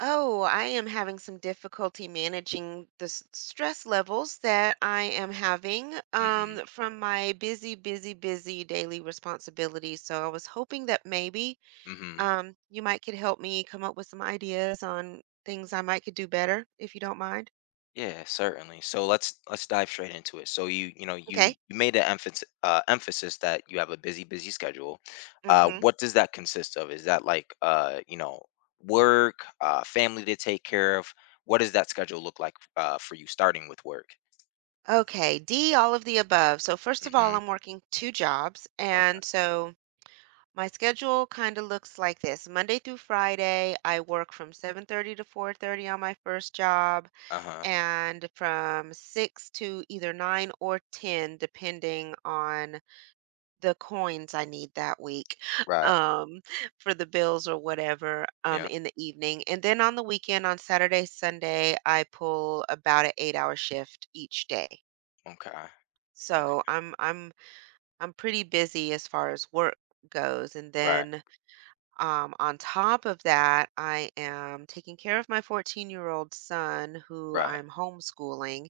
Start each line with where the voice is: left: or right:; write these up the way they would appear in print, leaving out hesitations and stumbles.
right: Oh, I am having some difficulty managing the stress levels that I am having
left: Mhm.
right: from my busy, busy, busy daily responsibilities. So I was hoping that maybe
left: Mhm.
right: you might could help me come up with some ideas on things I might could do better, if you don't mind.
left: Yeah, certainly. So let's dive straight into it. So you you know you
right: Okay.
left: you made an emphasis that you have a busy schedule. Uh,
right: Mm-hmm.
left: what does that consist of? Is that like work, family to take care of? What does that schedule look like for you, starting with work?
right: Okay. D, all of the above. So first of all,
left: Mm-hmm.
right: I'm working two jobs,
left: Okay.
right: and so my schedule kind of looks like this. Monday through Friday, I work from 7:30 to 4:30 on my first job
left: Uh huh.
right: and from 6 to either 9 or 10 depending on the coins I need that week
left: Right.
right: um for the bills or whatever
left: Yeah.
right: in the evening. And then on the weekend on Saturday, Sunday, I pull about an 8-hour shift each day.
left: Okay. Okay.
right: So, I'm I'm pretty busy as far as work goes. And
left: Right.
right: then on top of that, I am taking care of my 14-year-old son who
left: Right.
right: I'm homeschooling,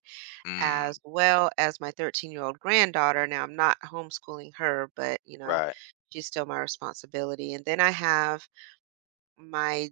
right: as
left: Mm.
right: well as my 13-year-old granddaughter. Now I'm not homeschooling her, but you know,
left: Right.
right: she's still my responsibility. And then I have my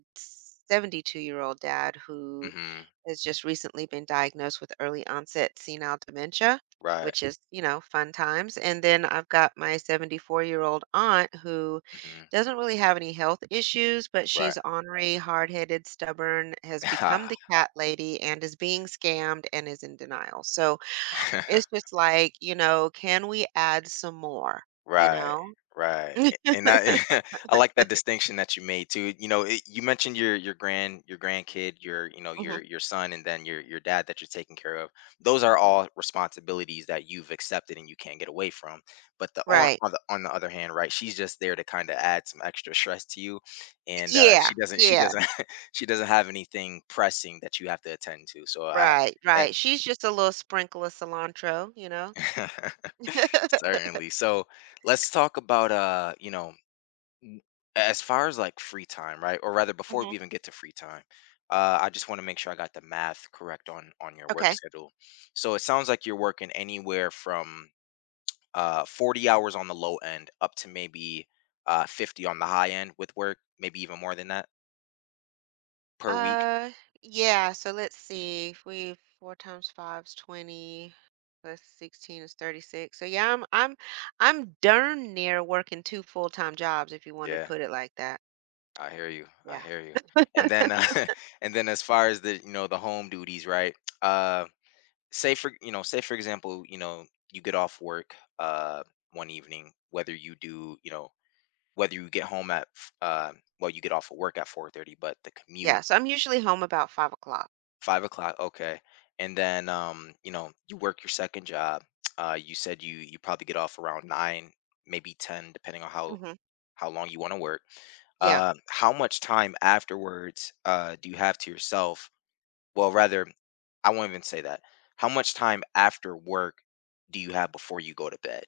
right: 72-year-old dad who
left: Mm-hmm.
right: has just recently been diagnosed with early onset senile dementia,
left: Right.
right: which is, you know, fun times. And then I've got my 74-year-old aunt who
left: Mm-hmm.
right: doesn't really have any health issues, but
left: Right.
right: she's ornery, hard-headed, stubborn, has become the cat lady and is being scammed and is in denial. So
left: Ha.
right: it's just like, you know, can we add some more, you
left: Right,
right: know?
left: right, a and I. I like that distinction that you made too, you know, it you mentioned your grandkid, your, you know,
right: Mhm.
left: your son, and then your dad that you're taking care of. Those are all responsibilities that you've accepted and you can't get away from, but the
right: Right.
left: on the other hand, right, she's just there to kinda add some extra stress to you, and,
right: Yeah.
left: she doesn't she
right: Yeah.
left: doesn't she doesn't have anything pressing that you have to attend to, so I.
right: Right,
left: eh
right: right. She's just a little sprinkle of cilantro, you know?
left: Certainly, so let's talk about, n- as far as like free time, right? Or rather, before we
right: Mhm.
left: even get to free time, I just want to make sure I got the math correct on your work
right: Okay.
left: schedule. So it sounds like you're working anywhere from 40 hours on the low end, up to maybe 50 on the high end with work, maybe even more than that per week.
right: Uh, yeah. So let's see. If we four times five is 20, plus 16 is 36. So yeah, I'm I'm darn near working two full-time jobs, if you want to
left: Yeah,
right: put it like that.
left: I hear you. I
right: Yeah.
left: hear you. And then and then, as far as the you know the home duties, right? Uh, say for example, you get off work one evening, whether you do you know whether you get home at well, you get off of work at 4:30, but the commute.
right: Yeah. So I'm usually home about 5 o'clock.
left: 5 o'clock, okay. And then you work your second job. You said you probably get off around 9, maybe 10, depending on how
right: Hmm.
left: how long you want to work.
right: Yeah.
left: How much time afterwards do you have to yourself? Well, rather, I won't even say that. How much time after work do you have before you go to bed?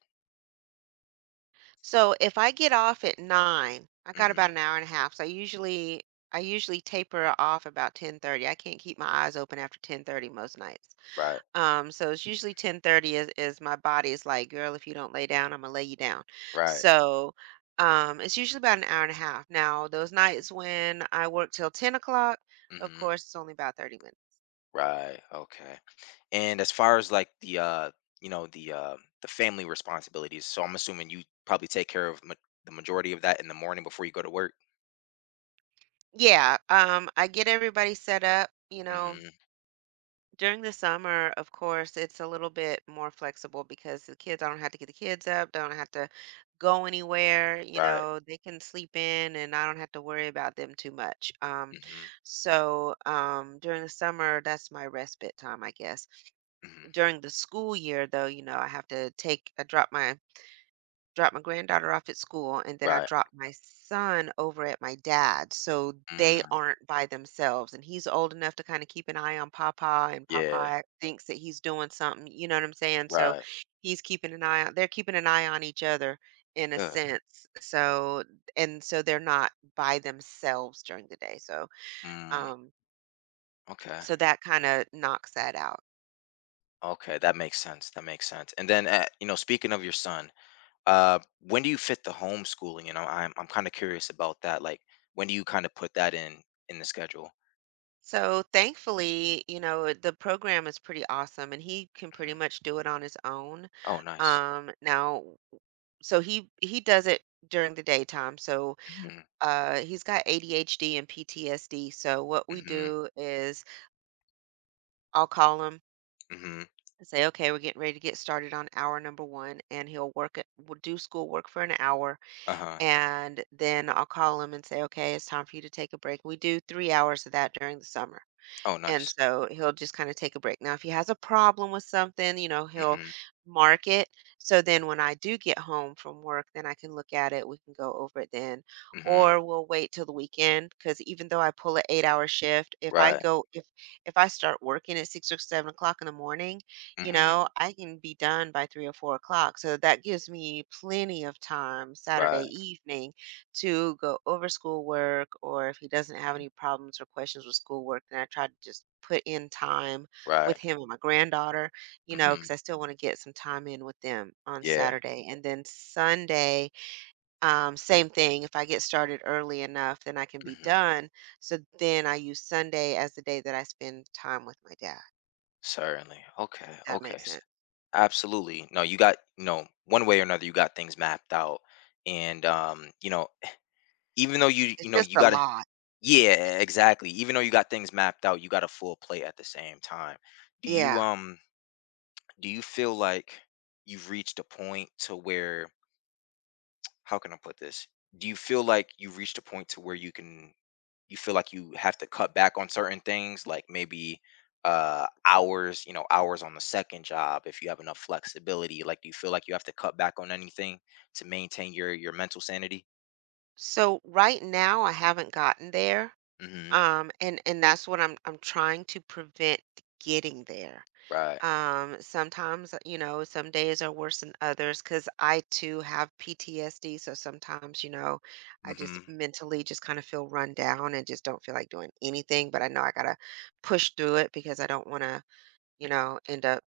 right: So if I get off at 9, I got
left: Hmm.
right: about an hour and a half. So I usually taper off about 10:30. I can't keep my eyes open after 10:30 most nights.
left: Right.
right: So it's usually 10:30 is my body's like, girl, if you don't lay down, I'm gonna lay you down.
left: Right.
right: So it's usually about an hour and a half. Now, those nights when I work till 10 o'clock, of
left: Hmm.
right: course, it's only about 30 minutes.
left: Right. Okay. And as far as like the you know, the family responsibilities, so I'm assuming you probably take care of the majority of that in the morning before you go to work.
right: Yeah, I get everybody set up, you know.
left: Hmm.
right: During the summer, of course, it's a little bit more flexible because the kids, I don't have to get the kids up, don't have to go anywhere, you
left: Right.
right: know, they can sleep in and I don't have to worry about them too much.
left: Hmm.
right: During the summer, that's my respite time, I guess.
left: Hmm.
right: During the school year, though, you know, I have to take, I dropped my granddaughter off at school, and then I
left: Right.
right: dropped my son over at my dad's, so they
left: Mm.
right: aren't by themselves, and he's old enough to kinda keep an eye on papa, and
left: Yeah.
right: papa thinks that he's doing something, you know what I'm saying? So,
left: Right.
right: he's keeping an eye on they're keeping an eye on each other in a
left: Good.
right: sense, so and so they're not by themselves during the day, so,
left: Mm.
right: um,
left: Okay.
right: so that kinda knocks that out.
left: Okay. That makes sense. That makes sense. And then, you know, speaking of your son, when do you fit the homeschooling? And I'm kind of curious about that. Like, when do you kind of put that in the schedule?
right: So thankfully, you know, the program is pretty awesome and he can pretty
left: Hmm.
right: much do it on his own.
left: Oh, nice.
right: Now so he does it during the daytime. So
left: Hmm.
right: he's got ADHD and PTSD. So what we
left: Hmm.
right: do is I'll call him
left: Hmm.
right: and say, "Okay, we're getting ready to get started on hour number 1." And he'll work it we'll do school work for an hour
left: Uh-huh.
right: and then I'll call him and say, "Okay, it's time for you to take a break." We do 3 hours of that during the summer.
left: Oh,
right: And
left: nice.
right: so he'll just kind of take a break. Now, if he has a problem with something, you know, he'll
left: Hmm.
right: mark it. So then when I do get home from work, then I can look at it. We can go over it then.
left: Hmm.
right: Or we'll wait till the weekend because even though I pull an 8 hour shift, if I
left: Right.
right: go if if I start working at 6 or 7 o'clock in the morning, you
left: Hmm.
right: know, I can be done by 3 or 4 o'clock. So that gives me plenty of time Saturday
left: Right.
right: evening to go over schoolwork, or if he doesn't have
left: Mhm,
right: any problems or questions with schoolwork, then I try to just put in time
left: right.
right: with him and my granddaughter, you know,
left: Hmm.
right: because I still want to get some time in with them on
left: Yeah.
right: Saturday. And then Sunday, same thing. If I get started early enough, then I can be
left: Hmm.
right: done. So then I use Sunday as the day that I spend time with my dad.
left: Certainly. Okay.
right: That
left: Okay.
right: makes sense.
left: Absolutely. No, you got no one way or another. You got things mapped out, and even though you you
right: It's
left: know
right: just
left: you
right: a
left: got to.
right: lot.
left: Yeah, exactly. Even though you got things mapped out, you got a full plate at the same time. Do you
right: Yeah.
left: um do you feel like you've reached a point to where, how can I put this? Do you feel like you've reached a point to where you feel like you have to cut back on certain things, like maybe hours on the second job, if you have enough flexibility? Like, do you feel like you have to cut back on anything to maintain your mental sanity?
right: So right now I haven't gotten there.
left: Mhm.
right: And that's what I'm trying to prevent getting there.
left: Right.
right: Sometimes, you know, some days are worse than others because I too have PTSD. So sometimes, you know, I just
left: Mhm.
right: mentally just kind of feel run down and just don't feel like doing anything. But I know I gotta push through it because I don't want to, you know, end up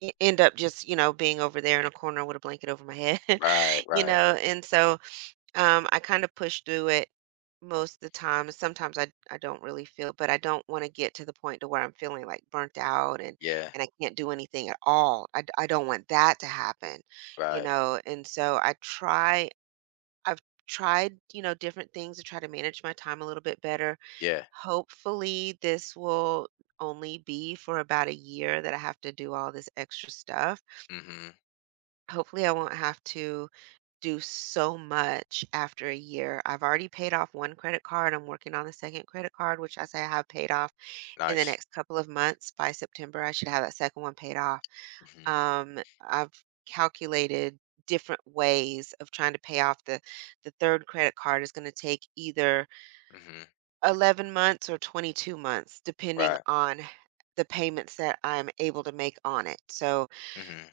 right: end up just you know being over there in a corner with a blanket over my head
left: Right,
right: you
left: right.
right: know. And so I kinda push through it most of the time. Sometimes I don't really feel, but I don't wanna get to the point to where I'm feeling, like, burnt out
left: Yeah,
right: and I can't do anything at all. I don't want that to happen, you
left: right.
right: know, and so I've tried, you know, different things to try to manage my time a little bit better.
left: Yeah.
right: Hopefully, this will only be for about a year that I have to do all this extra stuff.
left: Mhm.
right: Hopefully, I won't have to do so much after a year. I've already paid off one credit card. I'm working on the second credit card, which I say I have paid off in the
left: Nice.
right: next couple of months. By September, I should have that second one paid off.
left: Mhm.
right: Um, I've calculated different ways of trying to pay off the third credit card. Is going to take either
left: Mhm.
right: 11 months or 22 months depending
left: Right.
right: on the payments that I'm able to make on it. So
left: Mhm.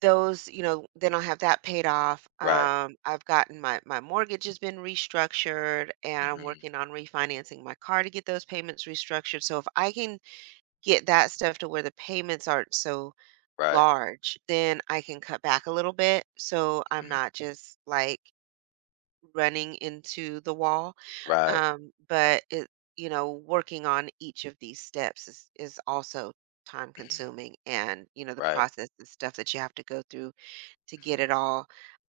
right: those, you know, then I'll have that paid off.
left: Right.
right: I've gotten my my mortgage has been restructured, and I'm
left: Mhm.
right: working on refinancing my car to get those payments restructured. So if I can get that stuff to where the payments aren't so
left: Right.
right: large, then I can cut back a little bit, so I'm
left: Mhm.
right: not just like running into the wall.
left: Right.
right: But it, you know, working on each of these steps is also time
left: Mhm.
right: consuming, and you know, the
left: Right.
right: process and stuff that you have to go through to get
left: Mhm.
right: it all.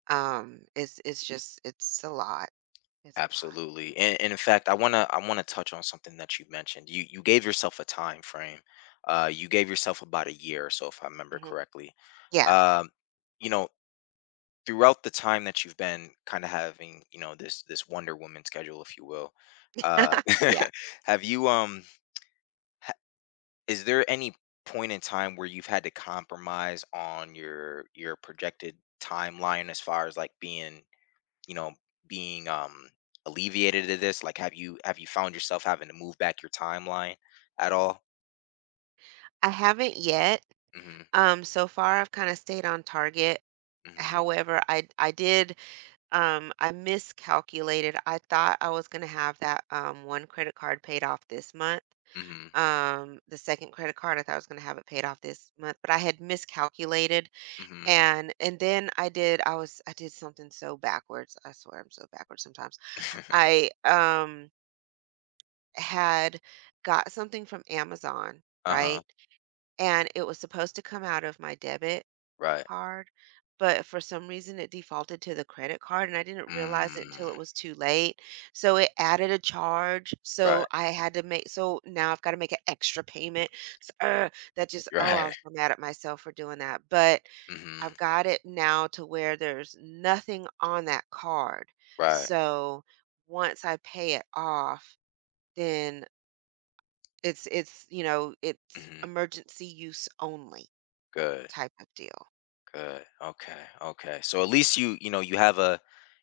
right: It's Mm. just it's a lot. It's a lot.
left: Absolutely. And in fact, I want to touch on something that you mentioned. You gave yourself a time frame. You gave yourself about a year or so, if I remember
right: Mhm.
left: correctly.
right: Yeah.
left: Um you know, Throughout the time that you've been kind of having, this Wonder Woman schedule, if you will. Uh
right: Yeah.
left: have you Is there any point in time where you've had to compromise on your projected timeline as far as like being, you know, being um alleviated to this? Like, have you, found yourself having to move back your timeline at all?
right: I haven't yet.
left: Mhm.
right: So far I've kind of stayed on target.
left: Mhm.
right: However, I miscalculated. I thought I was gonna have that one credit card paid off this month.
left: Mhm.
right: The second credit card, I thought I was gonna have it paid off this month, but I had miscalculated.
left: Mhm.
right: And then I did something so backwards. I swear I'm so backwards sometimes. I had got something from Amazon,
left: Uh-huh.
right: right? And it was supposed to come out of my debit
left: Right.
right: card, but for some reason it defaulted to the credit card and I didn't realize it until
left: Mm.
right: it was too late. So it added a charge. So
left: Right.
right: I had to make so now I've got to make an extra payment. So, that just, oh, I
left: Right.
right: was so mad at myself for doing that. But
left: Mhm.
right: I've got it now to where there's nothing on that card.
left: Right.
right: So once I pay it off, then you know, it's
left: Mhm.
right: emergency use only
left: Good.
right: type of deal.
left: Good. Okay. Okay. So at least you you know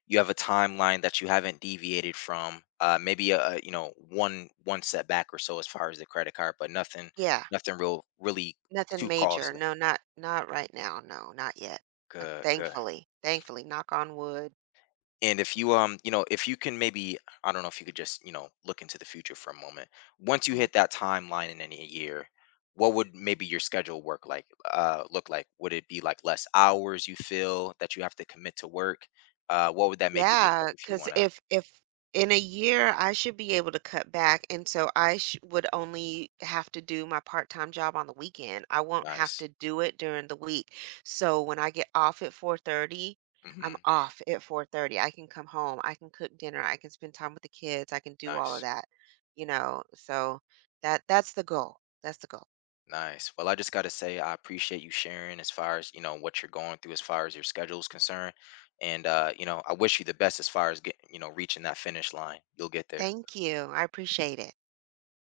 left: you have a timeline that you haven't deviated from. Maybe a you know one one setback or so as far as the credit card, but
right: Yeah,
left: nothing real really
right: nothing
left: too
right: major.
left: costly.
right: No, not not right now. No, not yet. And
left: Good. Good.
right: thankfully, thankfully, knock on wood.
left: And if you, if you can, maybe, I don't know, if you could just, look into the future for a moment. Once you hit that timeline in any year, what would maybe your schedule work like look like? Would it be like less hours you feel that you have to commit to work? What would that maybe look like,
right: Yeah,
left: if you
right: cause
left: wanna?
right: if in a year, I should be able to cut back, and so I sh would only have to do my part-time job on the weekend. I won't have
left: Nice.
right: to do it during the week. So when I get off at 4:30,
left: Mm-hmm.
right: I'm off at 4:30. I can come home, I can cook dinner, I can spend time with the kids, I can do all of
left: Nice.
right: that, you know? So that that's the goal. That's the goal.
left: Nice. Well, I just gotta say I appreciate you sharing as far as, what you're going through as far as your schedule is concerned. And I wish you the best as far as reaching that finish line. You'll get there.
right: Thank you. I appreciate it.